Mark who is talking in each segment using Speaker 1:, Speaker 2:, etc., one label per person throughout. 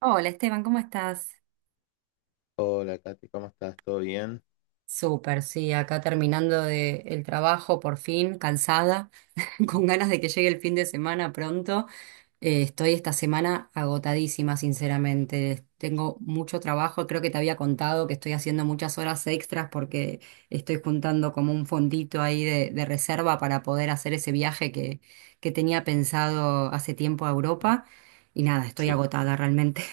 Speaker 1: Hola Esteban, ¿cómo estás?
Speaker 2: Hola, Katy, ¿cómo estás? ¿Todo bien?
Speaker 1: Súper, sí, acá terminando de el trabajo por fin, cansada,
Speaker 2: ¿Mm?
Speaker 1: con ganas de que llegue el fin de semana pronto. Estoy esta semana agotadísima, sinceramente. Tengo mucho trabajo, creo que te había contado que estoy haciendo muchas horas extras porque estoy juntando como un fondito ahí de reserva para poder hacer ese viaje que tenía pensado hace tiempo a Europa. Y nada, estoy
Speaker 2: Sí.
Speaker 1: agotada realmente.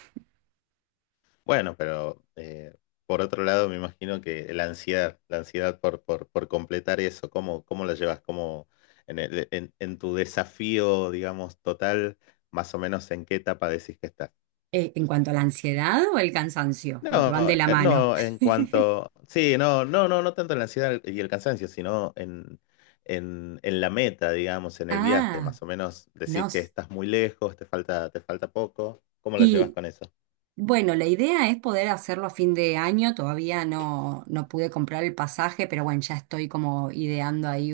Speaker 2: Bueno, pero por otro lado, me imagino que la ansiedad por completar eso, ¿cómo la llevas? ¿Cómo en tu desafío, digamos, total, más o menos en qué etapa decís que estás?
Speaker 1: ¿En cuanto a la ansiedad o el cansancio? Porque van
Speaker 2: No,
Speaker 1: de la mano.
Speaker 2: no, en cuanto. Sí, no, no, no, no tanto en la ansiedad y el cansancio, sino en la meta, digamos, en el viaje.
Speaker 1: Ah,
Speaker 2: Más o menos
Speaker 1: no.
Speaker 2: decís que
Speaker 1: s-
Speaker 2: estás muy lejos, te falta poco. ¿Cómo lo llevas
Speaker 1: Y
Speaker 2: con eso?
Speaker 1: bueno, la idea es poder hacerlo a fin de año. Todavía no pude comprar el pasaje, pero bueno, ya estoy como ideando ahí,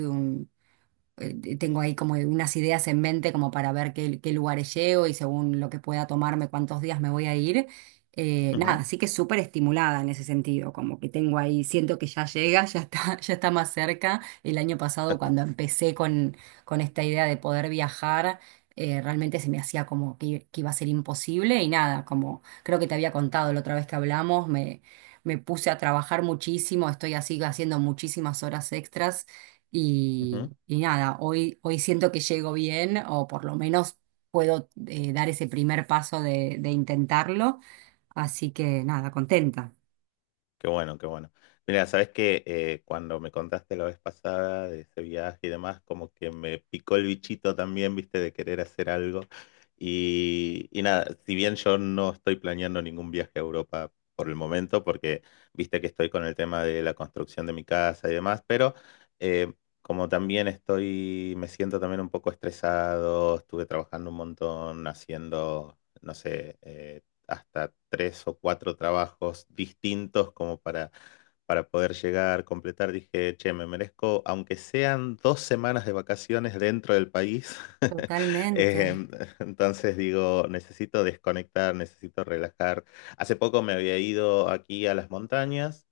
Speaker 1: tengo ahí como unas ideas en mente como para ver qué lugares llego y según lo que pueda tomarme, cuántos días me voy a ir. Nada, así que súper estimulada en ese sentido, como que tengo ahí, siento que ya llega, ya está, ya está más cerca. El año pasado cuando empecé con esta idea de poder viajar, realmente se me hacía como que iba a ser imposible y nada, como creo que te había contado la otra vez que hablamos, me puse a trabajar muchísimo, estoy así haciendo muchísimas horas extras
Speaker 2: Ujú.
Speaker 1: y nada, hoy siento que llego bien o por lo menos puedo dar ese primer paso de intentarlo. Así que nada, contenta.
Speaker 2: Qué bueno, qué bueno. Mira, sabes que cuando me contaste la vez pasada de ese viaje y demás, como que me picó el bichito también, viste, de querer hacer algo. Y nada, si bien yo no estoy planeando ningún viaje a Europa por el momento, porque viste que estoy con el tema de la construcción de mi casa y demás, pero eh, como también estoy, me siento también un poco estresado, estuve trabajando un montón haciendo, no sé, hasta tres o cuatro trabajos distintos como para poder llegar, completar. Dije, che, me merezco, aunque sean dos semanas de vacaciones dentro del país.
Speaker 1: Totalmente.
Speaker 2: Eh, entonces digo, necesito desconectar, necesito relajar. Hace poco me había ido aquí a las montañas,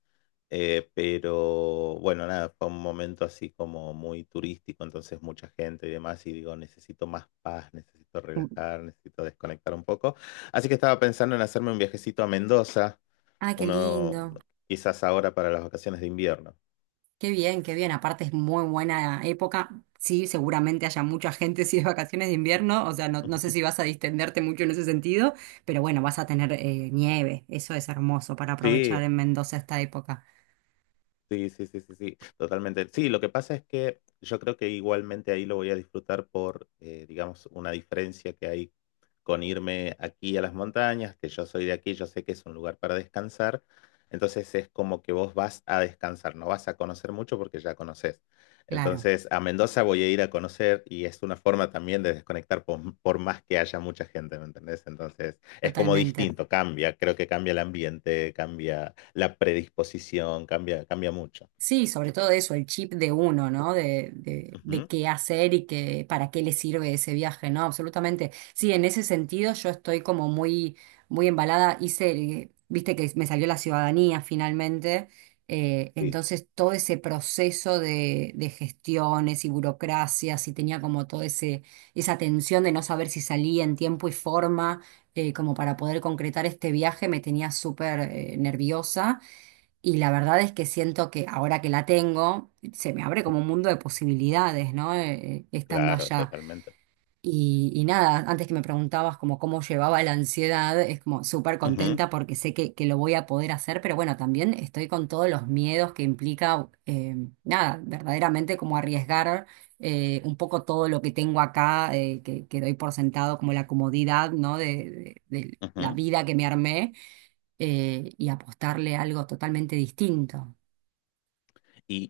Speaker 2: pero bueno, nada, fue un momento así como muy turístico, entonces mucha gente y demás, y digo, necesito más paz, necesito relajar, necesito desconectar un poco. Así que estaba pensando en hacerme un viajecito a Mendoza,
Speaker 1: Ah, qué
Speaker 2: uno
Speaker 1: lindo.
Speaker 2: quizás ahora para las vacaciones de invierno.
Speaker 1: Qué bien, qué bien. Aparte es muy buena época. Sí, seguramente haya mucha gente si es vacaciones de invierno. O sea, no sé
Speaker 2: Ujú.
Speaker 1: si vas a distenderte mucho en ese sentido, pero bueno, vas a tener nieve. Eso es hermoso para aprovechar
Speaker 2: Sí.
Speaker 1: en Mendoza esta época.
Speaker 2: Sí, sí, sí, sí, sí, totalmente. Sí, lo que pasa es que yo creo que igualmente ahí lo voy a disfrutar por, digamos, una diferencia que hay con irme aquí a las montañas, que yo soy de aquí, yo sé que es un lugar para descansar, entonces es como que vos vas a descansar, no vas a conocer mucho porque ya conoces.
Speaker 1: Claro,
Speaker 2: Entonces a Mendoza voy a ir a conocer y es una forma también de desconectar por más que haya mucha gente, ¿me entendés? Entonces es como
Speaker 1: totalmente.
Speaker 2: distinto, cambia, creo que cambia el ambiente, cambia la predisposición, cambia, cambia mucho.
Speaker 1: Sí, sobre todo eso, el chip de uno, ¿no? De
Speaker 2: Ujú.
Speaker 1: qué hacer y qué, para qué le sirve ese viaje, ¿no? Absolutamente. Sí, en ese sentido yo estoy como muy, muy embalada. Viste que me salió la ciudadanía finalmente.
Speaker 2: Sí,
Speaker 1: Entonces todo ese proceso de gestiones y burocracias y tenía como todo ese, esa tensión de no saber si salía en tiempo y forma, como para poder concretar este viaje, me tenía súper, nerviosa. Y la verdad es que siento que ahora que la tengo, se me abre como un mundo de posibilidades, ¿no? Estando
Speaker 2: claro,
Speaker 1: allá.
Speaker 2: totalmente.
Speaker 1: Y nada, antes que me preguntabas como cómo llevaba la ansiedad, es como súper
Speaker 2: Ujú,
Speaker 1: contenta porque sé que lo voy a poder hacer, pero bueno, también estoy con todos los miedos que implica, nada, verdaderamente como arriesgar un poco todo lo que tengo acá, que doy por sentado, como la comodidad, ¿no? De la
Speaker 2: ujú.
Speaker 1: vida que me armé, y apostarle a algo totalmente distinto.
Speaker 2: Y,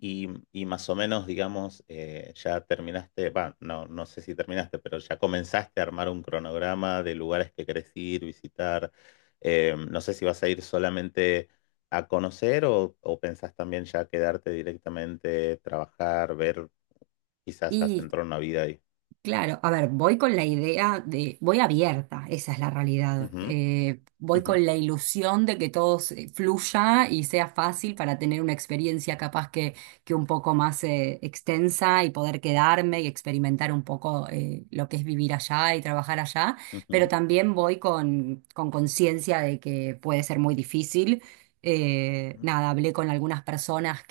Speaker 2: y más o menos, digamos, ya terminaste, va, no, no sé si terminaste, pero ya comenzaste a armar un cronograma de lugares que querés ir, visitar. No sé si vas a ir solamente a conocer o pensás también ya quedarte directamente, trabajar, ver, quizás
Speaker 1: Y
Speaker 2: asentar una vida ahí.
Speaker 1: Claro, a ver, voy con la idea de, voy abierta, esa es la realidad.
Speaker 2: Ujú,
Speaker 1: Voy
Speaker 2: ujú.
Speaker 1: con la ilusión de que todo se- fluya y sea fácil para tener una experiencia capaz que un poco más extensa y poder quedarme y experimentar un poco lo que es vivir allá y trabajar allá, pero
Speaker 2: Ujú,
Speaker 1: también voy con conciencia de que puede ser muy difícil.
Speaker 2: ujú,
Speaker 1: Nada, hablé con algunas personas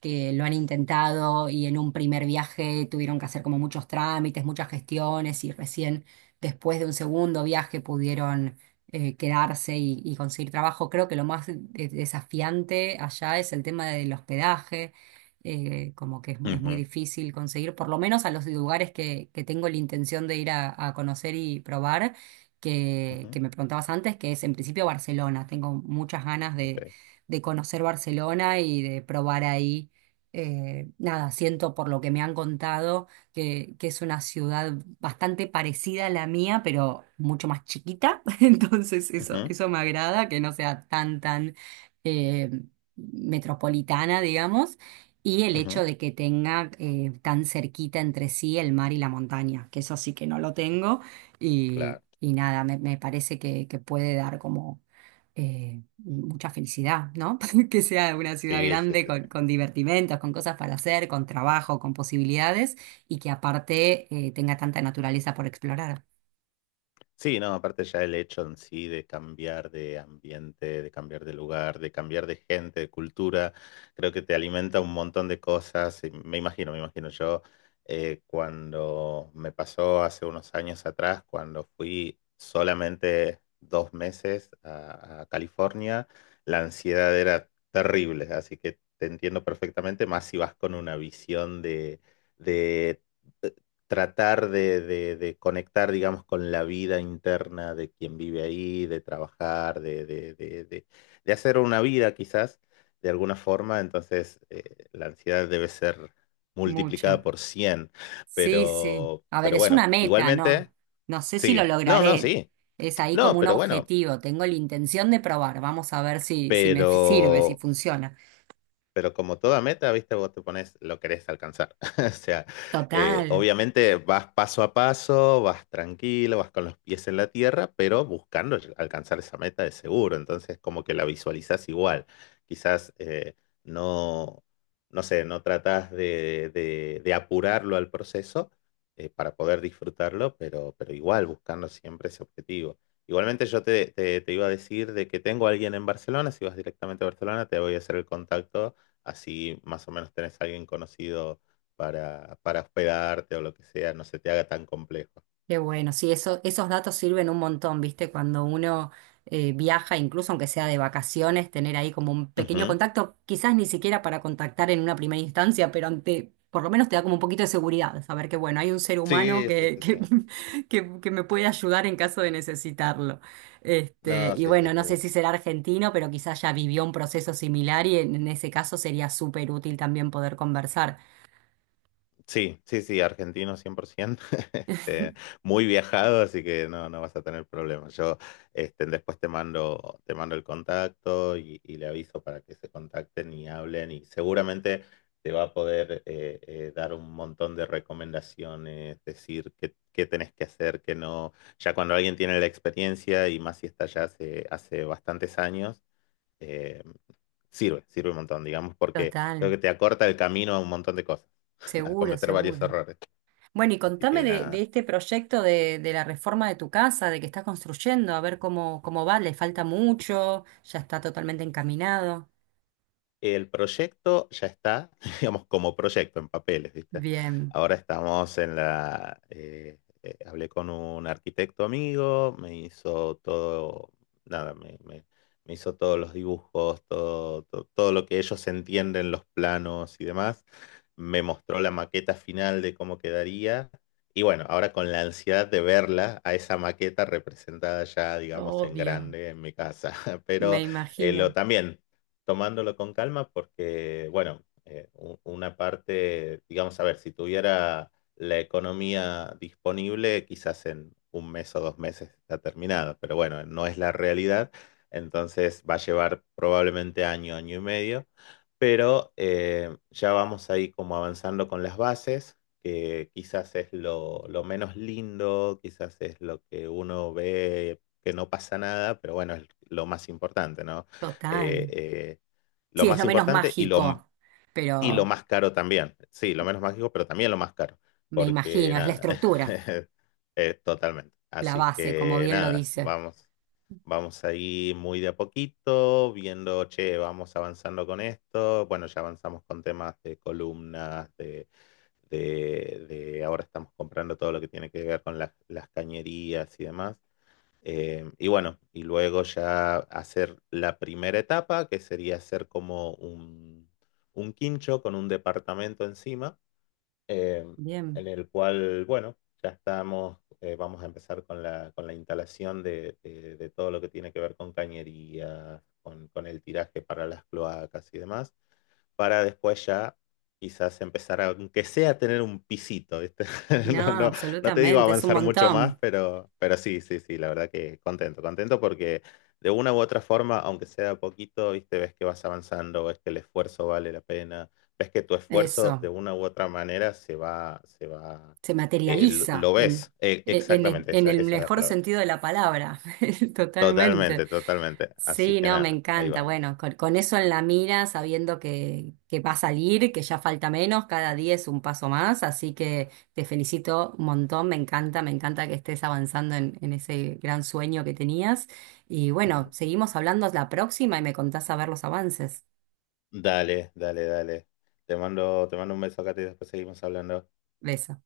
Speaker 1: que lo han intentado y en un primer viaje tuvieron que hacer como muchos trámites, muchas gestiones y recién después de un segundo viaje pudieron quedarse y conseguir trabajo. Creo que lo más desafiante allá es el tema del hospedaje, como que es muy
Speaker 2: ujú,
Speaker 1: difícil conseguir, por lo menos a los lugares que tengo la intención de ir a conocer y probar.
Speaker 2: ujú,
Speaker 1: Que me preguntabas antes, que es en principio Barcelona. Tengo muchas ganas
Speaker 2: ok,
Speaker 1: de conocer Barcelona y de probar ahí, nada, siento por lo que me han contado que es una ciudad bastante parecida a la mía, pero mucho más chiquita. Entonces eso,
Speaker 2: ujú,
Speaker 1: eso me agrada, que no sea tan, tan eh, metropolitana, digamos. Y el hecho
Speaker 2: ujú,
Speaker 1: de que tenga tan cerquita entre sí el mar y la montaña, que eso sí que no lo tengo.
Speaker 2: claro.
Speaker 1: Y nada, me parece que puede dar como mucha felicidad, ¿no? Que sea una ciudad
Speaker 2: Sí, sí,
Speaker 1: grande
Speaker 2: sí, sí.
Speaker 1: con divertimentos, con cosas para hacer, con trabajo, con posibilidades y que aparte tenga tanta naturaleza por explorar.
Speaker 2: Sí, no, aparte ya el hecho en sí de cambiar de ambiente, de cambiar de lugar, de cambiar de gente, de cultura, creo que te alimenta un montón de cosas. Y me imagino, me imagino yo, cuando me pasó hace unos años atrás, cuando fui solamente dos meses a California, la ansiedad era terrible, así que te entiendo perfectamente, más si vas con una visión de tratar de conectar, digamos, con la vida interna de quien vive ahí, de trabajar, de hacer una vida quizás, de alguna forma. Entonces, la ansiedad debe ser multiplicada
Speaker 1: Mucha.
Speaker 2: por cien.
Speaker 1: Sí, sí.
Speaker 2: pero,
Speaker 1: A ver,
Speaker 2: pero
Speaker 1: es
Speaker 2: bueno,
Speaker 1: una meta,
Speaker 2: igualmente,
Speaker 1: ¿no? No sé si lo
Speaker 2: sí, no, no,
Speaker 1: lograré.
Speaker 2: sí,
Speaker 1: Es ahí como
Speaker 2: no,
Speaker 1: un
Speaker 2: pero bueno,
Speaker 1: objetivo. Tengo la intención de probar. Vamos a ver si, si me sirve, si
Speaker 2: pero...
Speaker 1: funciona.
Speaker 2: Pero como toda meta, viste, vos te pones lo querés alcanzar. O sea,
Speaker 1: Total.
Speaker 2: obviamente vas paso a paso, vas tranquilo, vas con los pies en la tierra, pero buscando alcanzar esa meta de seguro. Entonces, como que la visualizás igual. Quizás no, no sé, no tratás de apurarlo al proceso, para poder disfrutarlo, pero igual buscando siempre ese objetivo. Igualmente yo te iba a decir de que tengo a alguien en Barcelona, si vas directamente a Barcelona, te voy a hacer el contacto así más o menos tenés a alguien conocido para hospedarte o lo que sea, no se te haga tan complejo.
Speaker 1: Qué bueno, sí, eso, esos datos sirven un montón, ¿viste? Cuando uno viaja, incluso aunque sea de vacaciones, tener ahí como un pequeño
Speaker 2: Ujú.
Speaker 1: contacto, quizás ni siquiera para contactar en una primera instancia, pero ante, por lo menos te da como un poquito de seguridad, saber que, bueno, hay un ser humano
Speaker 2: Sí, sí, sí, sí.
Speaker 1: que me puede ayudar en caso de necesitarlo. Este,
Speaker 2: No,
Speaker 1: y
Speaker 2: sí, sí,
Speaker 1: bueno, no sé
Speaker 2: seguro.
Speaker 1: si será argentino, pero quizás ya vivió un proceso similar y en ese caso sería súper útil también poder conversar.
Speaker 2: Sí, sí, sí, argentino 100%, este, muy viajado, así que no, no vas a tener problemas. Yo este, después te mando el contacto y le aviso para que se contacten y hablen y seguramente te va a poder dar un montón de recomendaciones, decir qué, qué tenés que hacer, qué no. Ya cuando alguien tiene la experiencia y más si está ya hace bastantes años, eh, sirve, sirve un montón, digamos, porque creo
Speaker 1: Total,
Speaker 2: que te acorta el camino a un montón de cosas, a
Speaker 1: seguro,
Speaker 2: cometer varios
Speaker 1: seguro.
Speaker 2: errores.
Speaker 1: Bueno, y
Speaker 2: Así
Speaker 1: contame
Speaker 2: que
Speaker 1: de
Speaker 2: nada,
Speaker 1: este proyecto de la reforma de tu casa, de que estás construyendo, a ver cómo, cómo va, le falta mucho, ya está totalmente encaminado.
Speaker 2: el proyecto ya está, digamos, como proyecto en papeles, ¿viste?
Speaker 1: Bien,
Speaker 2: Ahora estamos en la... hablé con un arquitecto amigo, me hizo todo, nada, me hizo todos los dibujos, todo, todo lo que ellos entienden, los planos y demás. Me mostró la maqueta final de cómo quedaría. Y bueno, ahora con la ansiedad de verla, a esa maqueta representada ya, digamos, en
Speaker 1: obvio,
Speaker 2: grande en mi casa.
Speaker 1: me
Speaker 2: Pero lo
Speaker 1: imagino,
Speaker 2: también tomándolo con calma porque, bueno, una parte, digamos, a ver, si tuviera la economía disponible, quizás en un mes o dos meses está terminado, pero bueno, no es la realidad, entonces va a llevar probablemente año, año y medio, pero ya vamos ahí como avanzando con las bases, que quizás es lo menos lindo, quizás es lo que uno ve que no pasa nada, pero bueno, es lo más importante, ¿no? eh,
Speaker 1: total.
Speaker 2: eh, lo
Speaker 1: Sí, es
Speaker 2: más
Speaker 1: lo menos
Speaker 2: importante
Speaker 1: mágico,
Speaker 2: y lo
Speaker 1: pero
Speaker 2: más caro también. Sí, lo menos mágico, pero también lo más caro,
Speaker 1: me
Speaker 2: porque
Speaker 1: imagino, es la
Speaker 2: nada,
Speaker 1: estructura,
Speaker 2: totalmente.
Speaker 1: la
Speaker 2: Así
Speaker 1: base, como
Speaker 2: que
Speaker 1: bien lo
Speaker 2: nada,
Speaker 1: dice.
Speaker 2: vamos, vamos ahí muy de a poquito, viendo, che, vamos avanzando con esto. Bueno, ya avanzamos con temas de columnas, de ahora estamos comprando todo lo que tiene que ver con las cañerías y demás. Y bueno, y luego ya hacer la primera etapa, que sería hacer como un quincho con un departamento encima, eh,
Speaker 1: Bien,
Speaker 2: en el cual, bueno, ya estamos, vamos a empezar con la instalación de, de todo lo que tiene que ver con cañería, con el tiraje para las cloacas y demás para después ya quizás empezar a, aunque sea a tener un pisito, ¿viste?
Speaker 1: no,
Speaker 2: No, no, no te digo
Speaker 1: absolutamente, es un
Speaker 2: avanzar mucho más,
Speaker 1: montón.
Speaker 2: pero sí, sí, sí, la verdad que contento, contento porque de una u otra forma, aunque sea poquito, ¿viste? Ves que vas avanzando, ves que el esfuerzo vale la pena, ves que tu esfuerzo de
Speaker 1: Eso,
Speaker 2: una u otra manera se va,
Speaker 1: se materializa
Speaker 2: lo ves. Exactamente,
Speaker 1: en
Speaker 2: esa,
Speaker 1: el
Speaker 2: esa es la
Speaker 1: mejor
Speaker 2: palabra.
Speaker 1: sentido de la palabra, totalmente.
Speaker 2: Totalmente, totalmente. Así
Speaker 1: Sí,
Speaker 2: que
Speaker 1: no, me
Speaker 2: nada, ahí
Speaker 1: encanta.
Speaker 2: vamos.
Speaker 1: Bueno, con eso en la mira, sabiendo que va a salir, que ya falta menos, cada día es un paso más, así que te felicito un montón, me encanta que estés avanzando en ese gran sueño que tenías. Y bueno, seguimos hablando la próxima y me contás a ver los avances.
Speaker 2: Dale, dale, dale. Te mando un beso acá y después seguimos hablando.
Speaker 1: Besos.